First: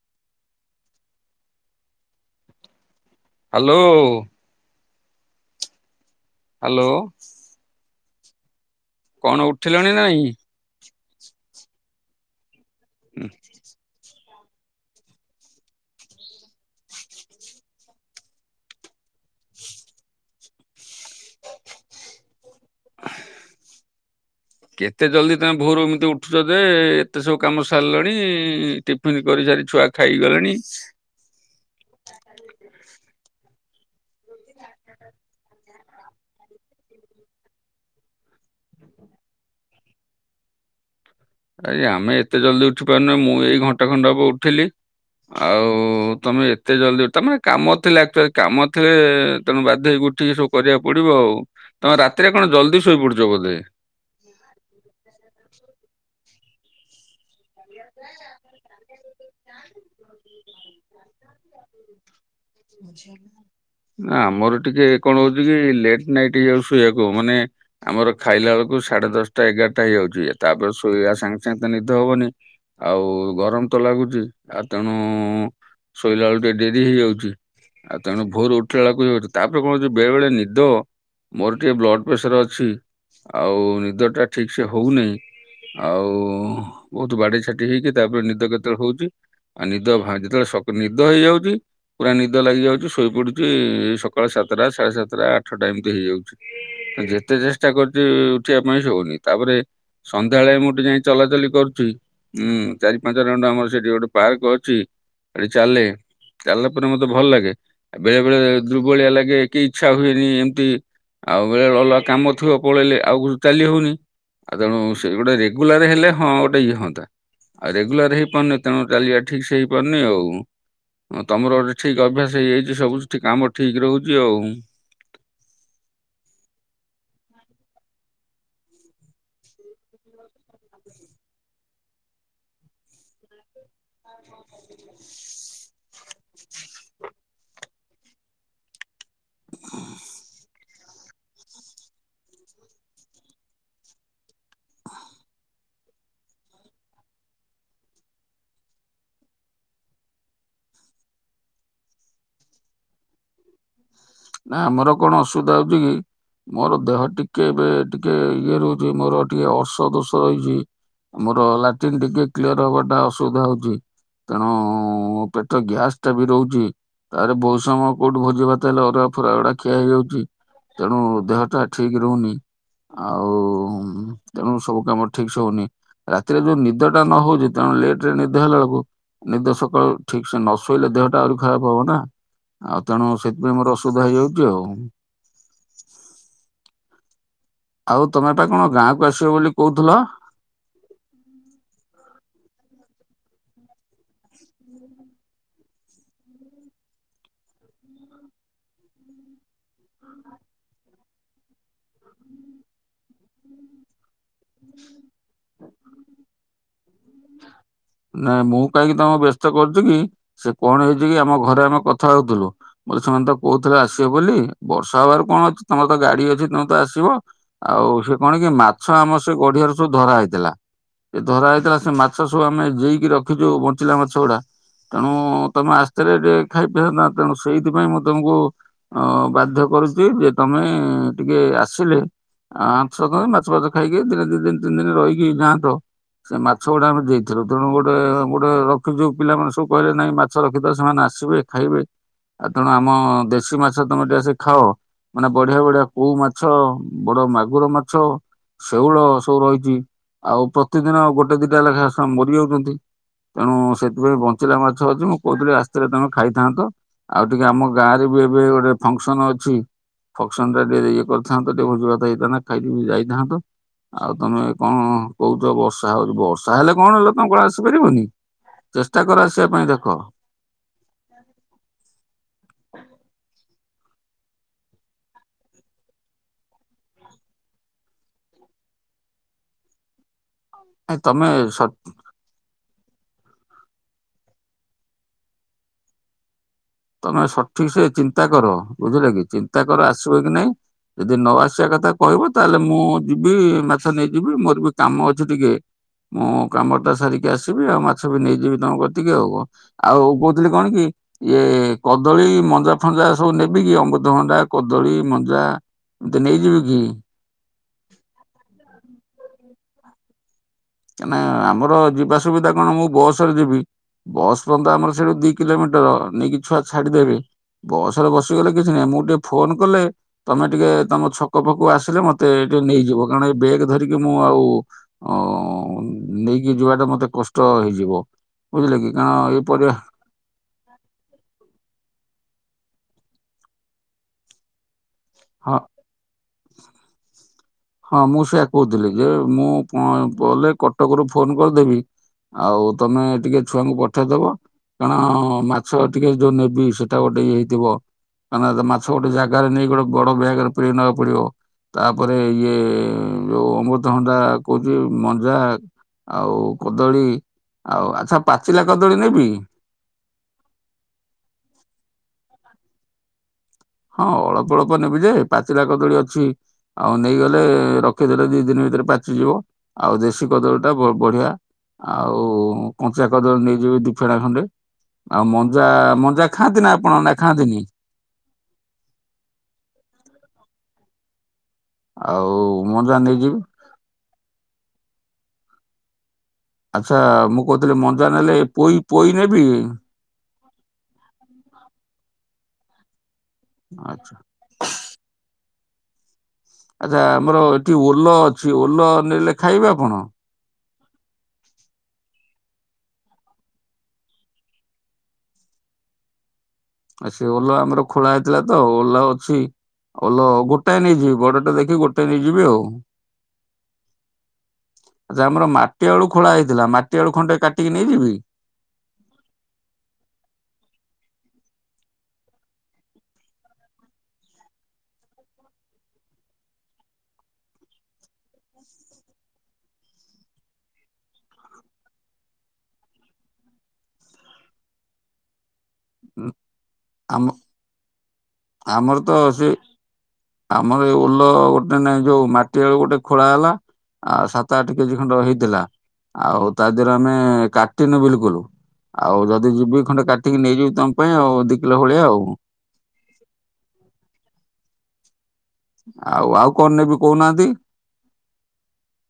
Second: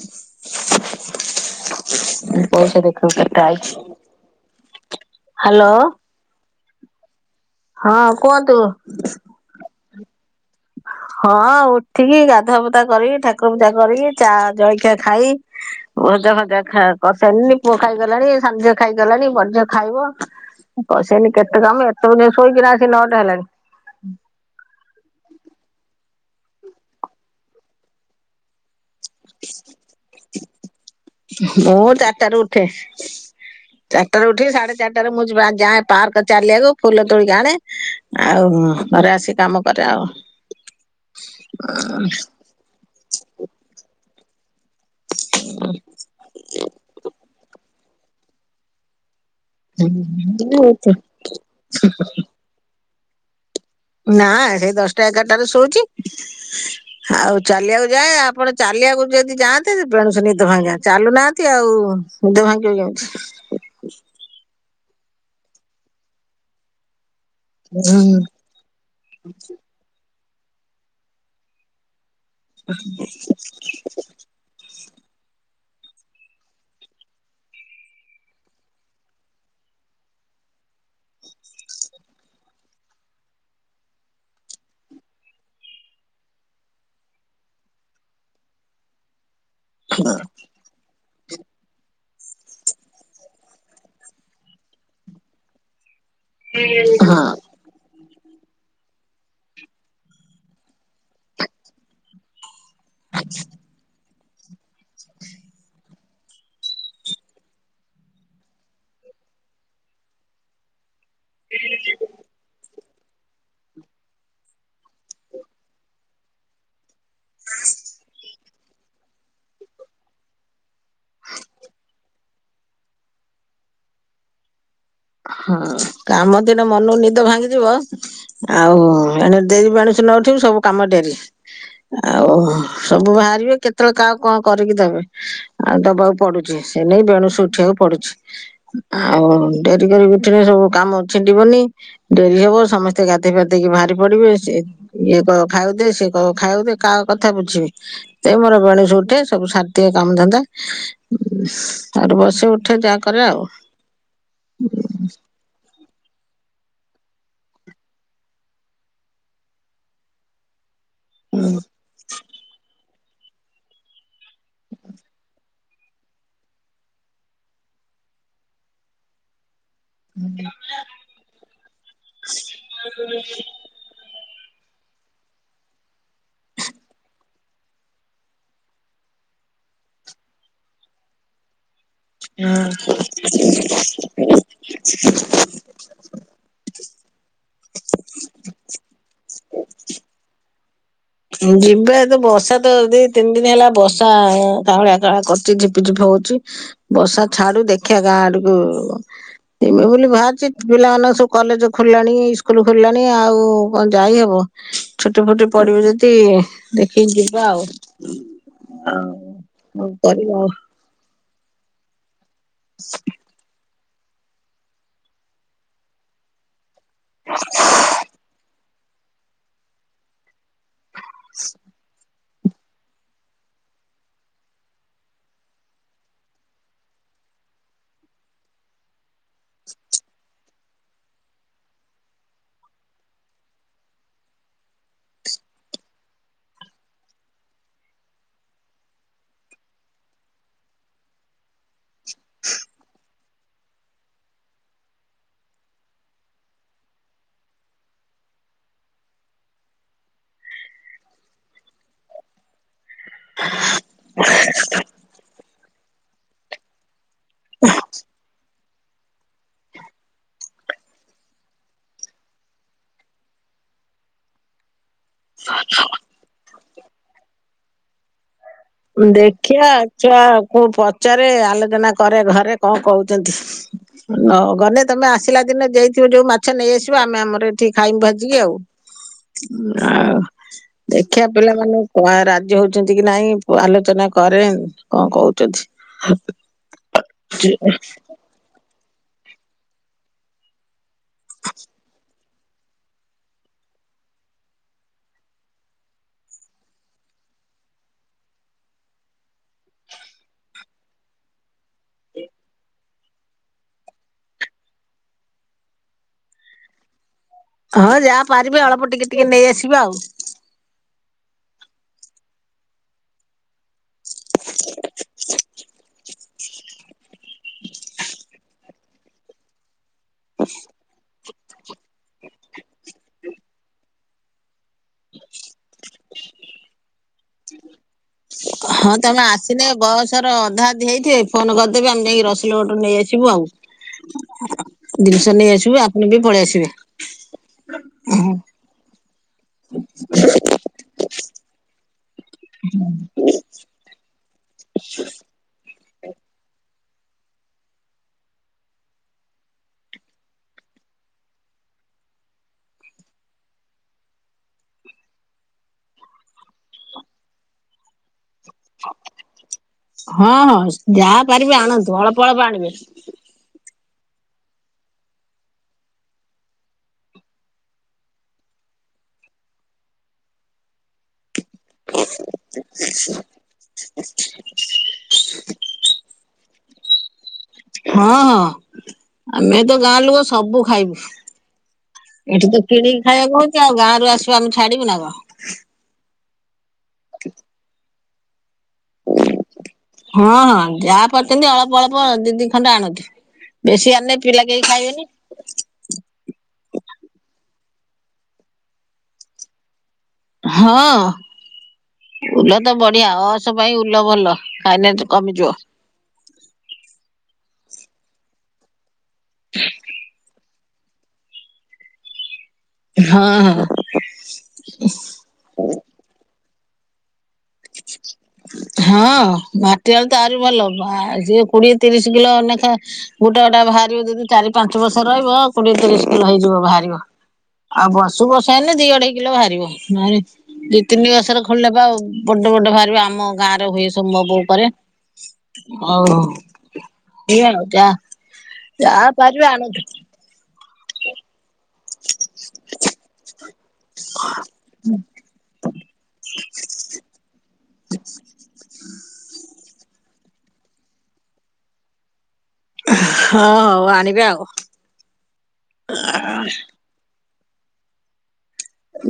ଉ ପଇସା ଦେଖଉଛି। Hello [unintelligible] hello. ହ୍ୟାଲୋ। ହଁ କୁହନ୍ତୁ। କଣ ଉଠିଲଣି ନା ନାଇଁ? ହଁ ଉଠିକି ଗାଧୁଆ ପାଧୁଆ କରିକି ଠାକୁର ପୂଜା କରିକି ଚା ଜଳଖିଆ ଖାଇ ଭଜା ଫଜା ଖା କରି ସାରିଲିଣି। ପୁଅ ଖାଇ ଗଲାଣି, ସାନ ଝିଅ ଖାଇକି ଗଲାଣି ବଡ ଝିଅ ଖାଇବ। କରି ସାରିଲେଣି କେତେ କାମ ଏତବେଳ ଯାଏଁ ଶୋଇକିରା ଆସିକି ନଅଟା ହେଲାଣି। କେତେ ଜଲ୍ଦି ତମେ ଭୋର ଏମିତି ଉଠୁଛ ଯେ-ଏ-ଏ ଏତେ ସବୁ କାମ ସାରିଲଣି-ଇ-ଇ-ଇ ଟି ଟିଫିନ୍ କରିସାରି ଛୁଆ ଖାଇଗଲେଣି? ଭୋର୍ ଚାରିଟାରୁ ଉଠେ, ଚାରିଟାରୁ ଉଠେ ସାଢେ ଚାରିଟାରେ ମୁଁ ଯ ଯାଏ ପାର୍କ ଚାଲିବାକୁ ଫୁଲ ତୋଳିକି ଆଣେ ଆଉ ଘରେ ଆସିିକି କାମ କରେ ଆଉ। ଆଜ୍ଞା ଆମେ ଏତେ ଜଲଦି ଉଠି ପାରୁନୁ ମୁଁ ଏଇ ଘଣ୍ଟେ ଖଣ୍ଡେ ହବ ଉଠିଲି। ଆଉ-ଉ-ଉ ତମେ ଏତେ ଜଲଦି ତମେ କାମ ଥିଲେ ଆକଚୁଆଲି କାମ ଥିଲେ-ଏ-ଏ-ଏ ତେଣୁ ବାଧ୍ୟ ହେଇକି ଉଠିକି ସବୁ କରିବାକୁ ପଡିବ ଆଉ। ତମେ ରାତିରେ କଣ ଜଲ୍ଦି ଶୋଇପଡୁଛ ବୋଧେ? ନା-ଆ-ଆ ସେଇ ଦଶଟା ଏଗାରଟାରେ ଶୋଉଛି। ଆଉ ଚାଲିବାକୁ ଯାଏ ଆପଣ ଚାଲିବାକୁ ଯଦି ଯାଆନ୍ତ୍ [unintelligible] ନିିଦ ଭାଙ୍ଗେ ଚାଲୁନାହାନ୍ତି ଆଉ-ଉ-ଉ-ଉ ଆ ଆମର ଟିକେ କଣ ହଉଛି କି ଲେଟ୍ ନାଇଟ୍ ହେଇଯାଉ ଶୋଇବାକୁ-ଉ-ଉ ମାନେ ଆମର ହୁଁ, ଖାଇଲା ବେଳକୁ ସାଢେ ଦଶଟା ଏଗାରଟା ହେଇଯାଉଛି। ତାପରେ ଶୋଇବା ସାଙ୍ଗେ ସାଙ୍ଗେ ତ ନିଦ ହବନି। ଆଉ-ଉ-ଉ-ଉ ଗରମ ତ ଲାଗୁଛି ଆଉ ତେଣୁ-ଉ-ଉ-ଉ ଶୋଇଲା ବେଳକୁ ଟିକେ ଡେରି ହେଇଯାଉଛି। ଆଉ ତେଣୁ ଭୋର ଉଠିଲା ବେଳକୁ ଯ ତାପରେ କଣ ହଉଛି ବେଳେ ବେଳେ ନିଦ ମୋର ଟିକେ ବ୍ଲଡ ପ୍ରେସର ଅଛି ଆଉ-ଉ-ଉ ନିଦ ଟା ଠିକ ସେ ହଉ ନାହିଁ। ଆଉ-ଉ-ଉ ବହୁତ ବାଡେଇ ଛାଟେଇ ହେଇକି ତାପରେ ନିଦ କେତେବେଳେ ହଉଛି। ଆଉ ନିଦ ଭା ଯେତେବେଳେ ସ ନିଦ ହେଇଯାଉଛି ପୁରା ନିଦ ଲାଗି ଯାଉଛି ଶୋଇ ପଡୁଛି-ଇ-ଇ-ଇ ସକାଳ ସାତଟା ସାଢେ ସାତଟା ଆଠଟା ଏମିତି ହେଇଯାଉଛି। ହଁ ଯେତେ ଚେଷ୍ଟା କରୁଛି-ଇ-ଇ ଉଠିବା ପାଇଁ ସେ ହଉନି ତାପରେ ସନ୍ଧ୍ୟାବେଳେ ମୁଁ ଟିକେ ଯାଇ ଚଲାଚଲି କରୁଛି ଉଁ। ଚାରି ପାଞ୍ଚ ରାଉଣ୍ଡ ଆମର ସେଠି ଗୋଟେ ପାର୍କ ଅଛି ସେଠି ଚାଲେ ଚାଲିଲ ଉପରେ ମତେ ଭଲ ଲାଗେ ବେଳେ ବେଳେ ଦୁର୍ବଳିଆ ଲାଗେ କେହି ଇଚ୍ଛା ହୁଏନି ଏମିତି ଆଉ ବେଳେ ଅଲଗା କାମ ଥିଅ ପଳେଇଲେ ଆଉ ଚାଲି ହଉନି ଆଉ ତେଣୁ ସେ ଗୋଟେ ରେଗୁଲାର ହେଲେ ହଁ ଗୋଟେ ଇଏ ହନ୍ତା। ଆଉ ରେଗୁଲାର ହେଇପାରୁନି ତେଣୁ ଚାଲିବା ଠିକ ସେ ହେଇପାରୁନି ଆଉ ତମର ଠିକ ଅଭ୍ୟାସ ହେଇଯାଇଛି ସବୁ ସେଠି କାମ ଠିକ ରହୁଛି ଆଉ ହଁ କାମ ଦିନ ମନକୁ ନିଦ ଭାଙ୍ଗିଯିବ ଆଉ ଏଣ [unintelligible] ନ ଉଠିବି ସବୁ କାମ ଡେରି ଆଉ ସବୁ ବାହାରିବେ କେତେବେଳେ କହା କଣ କରିକି ଦେବେ। ଆଉ ଦବାକୁ ପଡୁଛି ସେ ନେଇ ବେଣୁସୁ ଉଠିବାକୁ ପଡୁଛି ଆଉ ଡେରି କରିକି ଉଠିଲେ ସବୁ କାମ ଛିଣ୍ଡିବନି ଡେରି ହବ ସମସ୍ତେ ଗାଧୋଇ ଫେଧେଇକି ବାହାରି ପଡିବେ ସେ ଇଏ କହିବ ଖାଇବାକୁ ଦେ ସିଏ କହିବ ଖାଇବାକୁ ଦେ କାହା କଥା ବୁଝିବି। ଏ ମୋର ବେଣୀଶୁ ଉଠେ ସବୁ ସାରିଦିଏ କାମଧନ୍ଦା। ଉଶୁ ତା ପରେ ବସ ଉଠେ ଯାହାକରେ ଆଉ ନା ଆମର କଣ ଅସୁବିଧା ହଉଛି କି? ମୋର ଦେହ ଟିକେ ଏ ଟିକେ ଇଏ ରହୁଛି ମୋର ଟିକେ ଅର୍ସ ଦୋଷ ରହିଛି। ମୋର ଲାଟି୍ନ ଟିକେକ୍ଲିୟର ହବାଟା ଅସୁବଧା ହଉଛି। ତେଣୁ ପେଟ ଗ୍ୟାସ ଟା ବି ରହୁଛି। ତାରେ ବୋହୁତ ସମୟ କୋଉଠ ଭୋଜି ଭାତ ହେଲେ ଅରୁଆ ଫୁରା ଗୁଡା ଖିଆ ହେଇଯାଉଛି ତେଣୁ ଦେହଟା ଠିକ ରହୁନି ଆଉ ତେଣୁ ସବୁ କାମ ଠିକ ସେ ହଉନି ରାତିରେ ଯୋଉ ନିଦ ଟା ନ ହଉଛି ତେଣୁ ଲେଟ ରେ ନିଦ ହେଲା ବେଳକୁ। ନିଦ ସକାଳୁ ଠିକ ସେ ନ ଶୋଇଲେ ଦେହଟା ଆହୁରି ଖରାପ ହବ ନା ଆଉ ତେଣୁ ସେଥିପାଇଁ ମୋର ଅ ସୁଧା ହେଇଯାଉଛି ଆଉ। ଆଉ ତମେ ପା କଣ ଗାଁକୁ ଆସିବ ବୋଲି କହୁଥିଲ? ଯିବା ତ ବର୍ଷା ତ ଦି ତିନି ଦିନ ହେଲା ବର୍ଷା କାଉଁଳିଆ କାଁଳିଆ କରୁଚି ଝିପି ଝିପ ହଉଛି। ବର୍ଷା ଛାଡୁ ଦେଖିବା ଗାଁ ଆଡକୁ। ଜୀମି ବୋଲି ବାହାରିଛି ପିଲା ମାନଙ୍କ ସବୁ କଲେଜ ଖୋଲିଲାଣି ଇସ୍କୁଲ ଖୋଲିଲାଣି ଆଉ କଣ ଯାଇହବ। ଛୁଟି ଫୁଟି ପଡିବ ଯଦି ଦେଖିକି ଯିବା ଆଉ। ନାଇ ମୁଁ କାହିଁକି ଆଉ ତମକୁ ବ୍ୟସ୍ତ କରୁଛି କଣ କି କରିବା ଆଉ ସେ କଣ ହେଇଛି କି ଆମ ଘରେ ଆମେ କ ଥା ହଉଥିଲୁ ବୋଲେ ସେମାନେ ତ କହୁଥିଲେ ଆସିବେ ବୋଲି ବର୍ଷା ହେବାରୁ କଣ ଅଛି ତମର ତ ଗାଡି ଅଛି ତମେ ତ ଆସି ଯିବ ଆଉ ସେ କଣ କି ମାଛ ଆମର ସେ ଗଡିିଆରେ ସବୁ ଧରା ହେଇଥିଲା ସେ ଧରା ହେଇଥିଲା। ସେ ମାଛ ସବୁ ଆମେ ଯଇକି ରଖିଛୁ ବଞ୍ଚିଲା ମାଛ ଗୁଡା। ତେଣୁ ତମେ ଆସ୍ତିଲେ ଟିକେ ଖାଇ ପିନ୍ତା ତେଣୁ ସେଇଥିପାଇଁ ମୁଁ ତମକୁ ଅ ବାଧ୍ୟ କରୁଛି ଯେ ତମେ ଟିକେ ଆସିଲେ। ଆଛ ନ୍ତ ମାଛ ଫାଛ ଖାଇକି ଦିନେ ଦି ଦିନ ତିନି ଦିନ ରହିକି ଯାଆନ୍ତ। ସେ ମାଛ ଗୁଡା ଆମେ ଦେଇଥିଲୁ। ତେଣୁ ଗୋଟେ ଗୋଟେ ରଖି ଯୋଉ ପିଲାମାନେ ସବୁ କହିଲେ ନାଇଁ ମାଛ ରଖିଥ ସେମାନେ ଆସିବେ ଖାଇବେ। ଆଉ ତେଣୁ ଆମ ଦେଶୀ ମାଛ ତମେ ଟିକେ ଆସି ଖାଅ। ମାନେ ବଢିଆ ବଢିଆ କୋଉ ମାଛ ବଡ ମାଗୁର ମାଛ। ଶେଉଳ ସବୁ ରହିଛି ଆଉ ପ୍ରତିଦିନ ଗୋଟେ ଦିଟା ଲେଖାଏସ ମରିିବାକୁ ତେଣୁ ସେଥିପାଇଁ ବଞ୍ଚିଲା ମାଛ ଅଛି ମୁଁ କହୁଥିଲି ଆସ୍ତିଲେ ତମେ ଖାଇଥାନ୍ତ। ଆଉ ଟିକେ ଆମ ଗାଁ ରେ ବି ଏବେ ଗୋଟେ। ଫଙ୍କସନ ଅଛି ଫଙ୍କସନ ଟା ଟିକେ ଇଏ କରିଥାନ୍ତ। ଟିକେ ଭୋଜି ଭାତ ହେଇଥାନ୍ତ ଖାଇ ପିଇ ଯାଇଥାନ୍ତ। ଆଉ ତମେ ଏ କଣ କହୁଛ ବର୍ଷା ହଉଛି ବର୍ଷା ହେଲେ କଣ ହେଲେ ତମ କଣ ଆସିପାରିବନି? ଚେଷ୍ଟା କର ଆସିବା ପାଇଁ ଦେଖିବା ଦେଖ ଛୁଆ କୁ ପଚାରେ ଆଲୋଚନା କରେ ଘରେ କଣ କହୁଛନ୍ତି। ନ ଗଲେ ତମେ ଆସିଲା ଦିନ ଯେଇଥିବ ଯୋଉ ମାଛ ନେଇଆସିବ ଆମେ ଆମର ଏଠିକି ଖାଇମୁ ଭାଜିକି ଆଉ। ଆଉ ତମେ ଦେଖିଆ ସ ପିଲାମାନେ କ ରାଜି ହଉଚନ୍ତିକି ନାଇଁ ମୁଁ ଆଲୋଚନା କରେ କଁ କୋଉଚନ୍ତି। ତମେ ସଠିକସେ ଚିନ୍ତା କର ବୁଝିଲେକି ଚିନ୍ତା କର ଆସିବକି ନାଇଁ ଯେଦି ନଆସିବା କଥା କହିବ ତାହେଲେ ମୁଁ ଯିବି ମାଛ ନେଇଯିବି ମୋରବି କାମ ଅଛି ଟିକେ ମୁଁ କାମଟା ସାରିକି ଆସିବି ଆଉ ମାଛବି ନେଇଯିବି ତମ କତିକି ଆଉ କଣ। ଆଉ କଉଥିଲି କଣକି ଇଏ କଦଳୀ ମଞ୍ଜା ଫଞ୍ଜା ସବୁ ନେବିକି ଅମୃତଭଣ୍ଡା କଦଳୀ ମଞ୍ଜା? ମୁଁତ ନେଇଯିବିକି? ହଁ ଯାହା ପାରିବେ ଅଳ୍ପ ଟିକେ ଟିକେ ନେଇ ଆସିବେ ଆଉ। କାନା ଆମର ଯିବା ସୁବିଧା କଣ ମୁଁ ବସରେ ଯିବି। ବସ୍ ପର୍ଯ୍ୟନ୍ତ ଆମର ସେଇଠୁ ଦି କିଲୋମିଟର୍ ନେଇକି ଛୁଆ ଛାଡ଼ିଦେବେ। ବସରେ ବସିଗଲେ କିଛି ନାହିଁ ମୁଁଟିକେ ଫୋନ୍ କଲେ ତମେ ଟିକେ ତମ ଛକ ପାଖକୁ ଆସିଲେ ମତେ ଏଟିକେ ନେଇଯିବ କାରଣ ଏଇ ବ୍ୟାଗ ଧରିକି ମୁଁ ଆଉ ଅ ନେଇକି ଯିବାଟା ମତେ କଷ୍ଟ ହେଇଯିବ। ବୁଝିଲେ କି ହଁ କାରଣ ତମେ ଏଇ ଆସିନେ ପରିବା ବସ୍ ସର ଅଧା ଅଧି ହେଇଥିବେ ଫୋନ୍ କରିଦେବେ ଆମେ ଯାଇକି ରସଲଗଡ଼ରୁ ନେଇ ଆସିବୁ ଆଉ। ଦିନିଷ ନେଇ ହଁ ଆସିବୁ ଆପଣବି ପଳେଇ ଆସିବେ। ହଁ ମୁଁ ସେଇଆ କହୁଥିଲି ଯେ ମୁଁ କଗଲେ କଟକରୁୁ ଫୋନ୍ କରିଦେବି ଆଉ ତମେ ଟିକେ ଛୁଆଙ୍କୁ ପଠେଇଦବ କାରଣ ମାଛ ଟିକେ ଯୋଉ ନେବି ସେଟା ଗୋଟେ ଇଏ ହେଇଥିବ। କଁନା ମାଛ ଗୋଟେ ଜାଗାରେ ନେଇକ ଗୋଟେ ବଡ଼ ବ୍ୟାଗରେ ପୁରେକି ନବାକୁ ପଡ଼ିବ ତାପରେ ଇଏ ଯୋଉ ଅମୃତହଣ୍ଡା କହୁଚି ମଞ୍ଜା ଆଉ କଦଳୀ ଆଉ ଆଚ୍ଛା ପାଚିଲା କଦଳୀ ନେବି? ହଁ ହଁ ଯାହା ପାରିବେ ଆଣନ୍ତୁ ଅଳ୍ପ ଅଳ୍ପ ଆଣିବେ। ହଁ ଅଳ୍ପ ଅଳ୍ପ ନେବିଯେ ପାଚିଲା କଦଳୀ ଅଛି। ଆଉ ନେଇଗଲେ ରଖିଦେଲେ ଦି ଦିନି ଭିତରେ ପାଚିଯିବ। ଆଉ ଦେଶୀ କଦଳୀ ଟା ବ-ବଢିଆ। ଆଉ କଞ୍ଚା କଦଳୀ ନେଇଯିବି ଦି ଫେଣା ଖଣ୍ଡେ। ଆଉ ମଞ୍ଜା ମଞ୍ଜା ଖାଆନ୍ତିନା ଆପଣ ନା ଖାଆନ୍ତିନି? ହଁ ହଁ ଆମେତ ଗାଁ ଲୋକ ସବୁ ଖାଇବୁ। ଆଉ ଏଠିତ ମଞ୍ଜା କିଣିକି ନେଇଯିବି ଖାଇବାକୁ ହଉଚି ଆଉ ଗାଁରୁ ଆଶିବ ଆମେ ଛାଡ଼ିବୁନା କଣ? ଆଚ୍ଛା ମୁଁ କହୁଥିଲି ମଞ୍ଜା ନେଲେ ପୋଇ ପୋଇ ନେବି? ହଁ ହଁ ଯାହା ପାରୁଚନ୍ତି ଅଳ୍ପ ଅଳ୍ପ ଦି ଦି ଖଣ୍ଡେ ଆଣନ୍ତୁ ବେଶୀ ଆଚ୍ଛା ଆଣିଲେ ପିଲା କେହି ଖାଇବେନି। ଆଚ୍ଛା ଆମର ଏଠି ଓଲ ଅଛି ଓଲ ନେଲେ ଖାଇବା ଆପଣ? ହଁ। ଉଲତ ବଢିଆ ଅର୍ଶ ପାଇଁ ଉଲ ଭଲ ଖାଇଲେ କମିଯିବ। ଆ ସେ ଓଲ ଆମର ଖୋଳା ହେଇଥିଲାତ ଓଲ ଅଛି ଓଲ ଗୋ ଟାଏ ନେଇଯିବି ବଡ଼ଟେ ଦେଖି ଗୋଟେ ନେଇଯିବି ଆଉ।। ହଁ ହଁ। ଆଚ୍ଛା ଆମର ମାଟି ଆଳୁ ଖୋଳା ହେଇଥିଲା ମାଟି ଆଳୁ ଖଣ୍ଡେ କା [inaudible] ହଁ ମାଟି ଆଳୁତ ଆହୁରି ଭଲ ବା ଯେ କୋଡିଏ ତିରିଶି କିଲୋ ନେଖା ଗୋଟେ ଗୋଟେ ବାହାରିବ ଯଦି ଚାରି ପାଞ୍ଚ ବର୍ଷ ରହିବ କୋଡ଼ିଏ ତିରିଶି କିଲୋ ହେଇଯିବ ବାହାରିବ। ଆଉ ବର୍ଷ ବର୍ଷକୁ ହେନେ ଦି ଅଢେଇ କିଲୋ ବାହାରିବ ନହେନେ ଦି ତିନି ବର୍ଷରେ ଖୋଳିନେ ପା। ବଡ ବଡ ବାହାରିବେ ଆମ ଗାଆଁରେ ହୁଏ ସବୁ ମୋ ବୋଉ କରେ। ହଉ ହଉ ଆମ ବୋହିଆଣ ଯା, ଯା ଆମର ତ ପାରିବେ ସେ ଆଣନ୍ତୁ। ଆମର ଏଇ ଓଲ ଓଡ୍ ନାଇଁ ନାଇଁ, ଯୋଉ ମାଟି ଆଳୁ ଗୋଟେ ଖୋଳା ହେଲା ଆ ସାତ ଆଠ କେଜି ଖଣ୍ଡ ହେଇଥିଲା। ଆଉ ତା ଦେହରେ ଆମେ କାଟିନୁ ବିଲକୁଲ୍ ଆଉ ଯଦି ଯିବି ଖଣ୍ଡେ କା କାଟିକି ନେଇଯିବି ତମ ପାଇଁ ଆଉ ଦି କିଲ ଭଳିଆ ଆଉ। ହଁ ହଉ ଆଣିବେ ଆଉ। ଆଉ, ଆଉ କଣ ନେବି କହୁନାହାନ୍ତି?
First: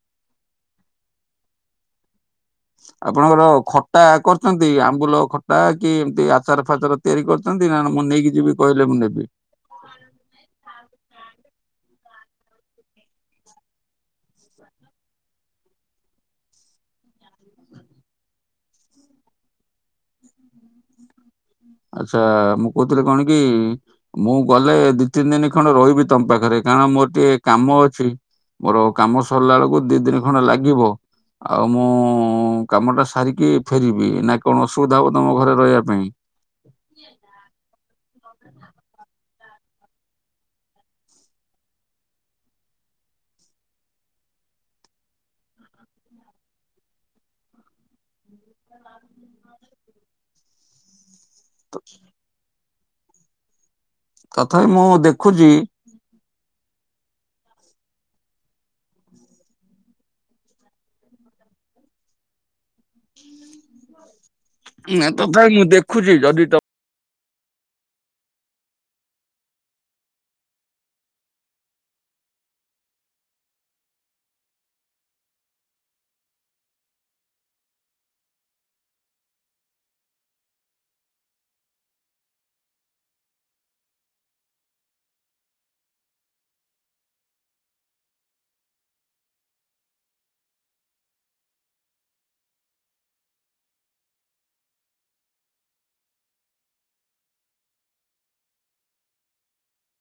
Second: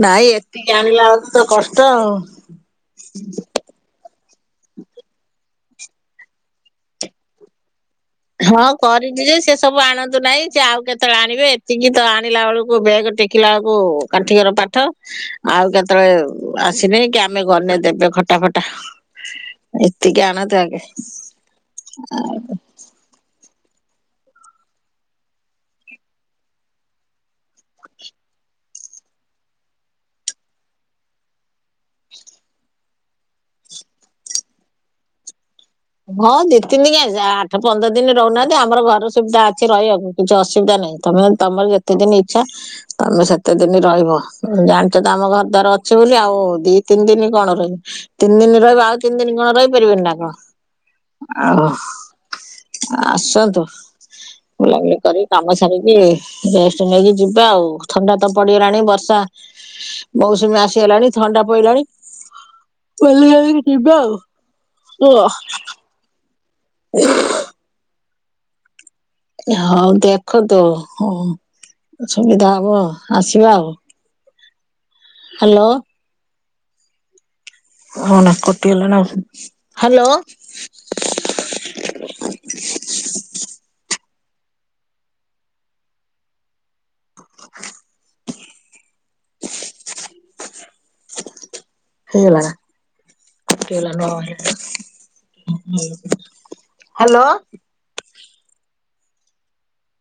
ନାଇଁ ଏତିକି ଆଣିଲା ବେଳକୁ ତ କଷ୍ଟ ଆଉ। ଆପଣଙ୍କର ଖ ଖଟା କରିୁଛନ୍ତି ଆମ୍ବୁଲ ଖଟା କି ଏମିତି ଆଚାର ଫାଚାର ତିଆରି କରିଛନ୍ତି ନା ମୁଁ ନେଇକି ଯିବି ହଁ କହିଲେ ମୁଁ ନେବି? କରିଛି ଯେ ସେ ସବୁ ଆଣନ୍ତୁ ନାହିଁ ସେ ଆଉ କେତେବେଳେ ଆଣିବେ ଏତିକି ତ ଆଣିଲା ବେଳକୁ ବ୍ୟେଗ ଟେକିଲା ବେଳକୁ କାଠିକର ପାଠ। ଆଉ କେତେବେଳେ ଆସିବେ କି ଆମେ ଗଲେ ଦେବେ ଖଟା ଫଟା। ଏତିକି ଆଣନ୍ତୁ ଆଗେ। ଆଚ୍ଛା ମୁଁ କହୁଥିଲି କଣ କି ମୁଁ ଗଲେ ଦି ତିନି ଦିନ ଖଣ୍ଡ ରହିବି ତମ ପାଖରେ କାରଣ ମୋର ଟିକେ କାମ ଅଛି। ମୋର କାମ ସରିଲା ବେଳକୁ ଦି ଦିନି ଖଣ୍ଡେ ଲାଗିବ। ଆଉ ମୁଁ-ଉ-ଉ-ଉ କାମଟା ସାରିକି ଫେରିବି ନା କଣ ଅସୁବିଧା ହବ ତମ ଘରେ ରହିବା ପାଇଁ? ହଁ ଦି ତିନି କାଇଁ ଆଠ ପନ୍ଦର ଦିନ ରହୁନାହାନ୍ତି ଆମର ଘର ସୁବିଧା ଅ ଅଛି ରହିବାକୁ କିଛି ଅସୁବିଧା ନାହିଁ ତମେ ତମର ଯେତେଦିନ ଇଚ୍ଛା। ତମେ ସେତେ ଦିନ ରହିବ ଜାଣିଛ ତ ଆମ ଘର ଦ୍ୱାର ଅଛି ବୋଲି ଆଉ ଦି ତିନି ଦିନ କଣ ରହିମି। ତିନି ଦିନ ରହିବ ଆଉ ତିନି ଦିନ କଣ ରହିପାରିବନି ନା କଣ? ଆଉ, ଆସନ୍ତୁ ତଥାପି ମୁଁ ବୁଲାବୁଲି କରିକି ଦେଖୁଛି କାମ ସାରି କି, ରେଷ୍ଟ ନେଇକି ଯିବେ ଆଉ ଥଣ୍ଡା ତ ପଡିଗଲାଣି ବର୍ଷା। ମୌସୁମୀ ଆସିଗଲାଣି ଥଣ୍ଡା ପଇଲାଣି ବୁଲି ବାଲିକି ଯିବ ଆଉ। ନା କୁହ? ତଥାପି ମୁଁ ଦେଖୁଛି ଯଦି ତ ହଉ ଦେଖନ୍ତୁ ହୁଁ ସୁବିଧା ହବ ଆସିବେ ଆଉ। ହ୍ୟାଲୋ। ଫୋନ୍ କଟିଗଲା ନା କଣ, ହ୍ୟାଲୋ। ହେଇଗଲା ବା। କଟିଗଲା ନା [inaudible] ହ୍ୟାଲୋ?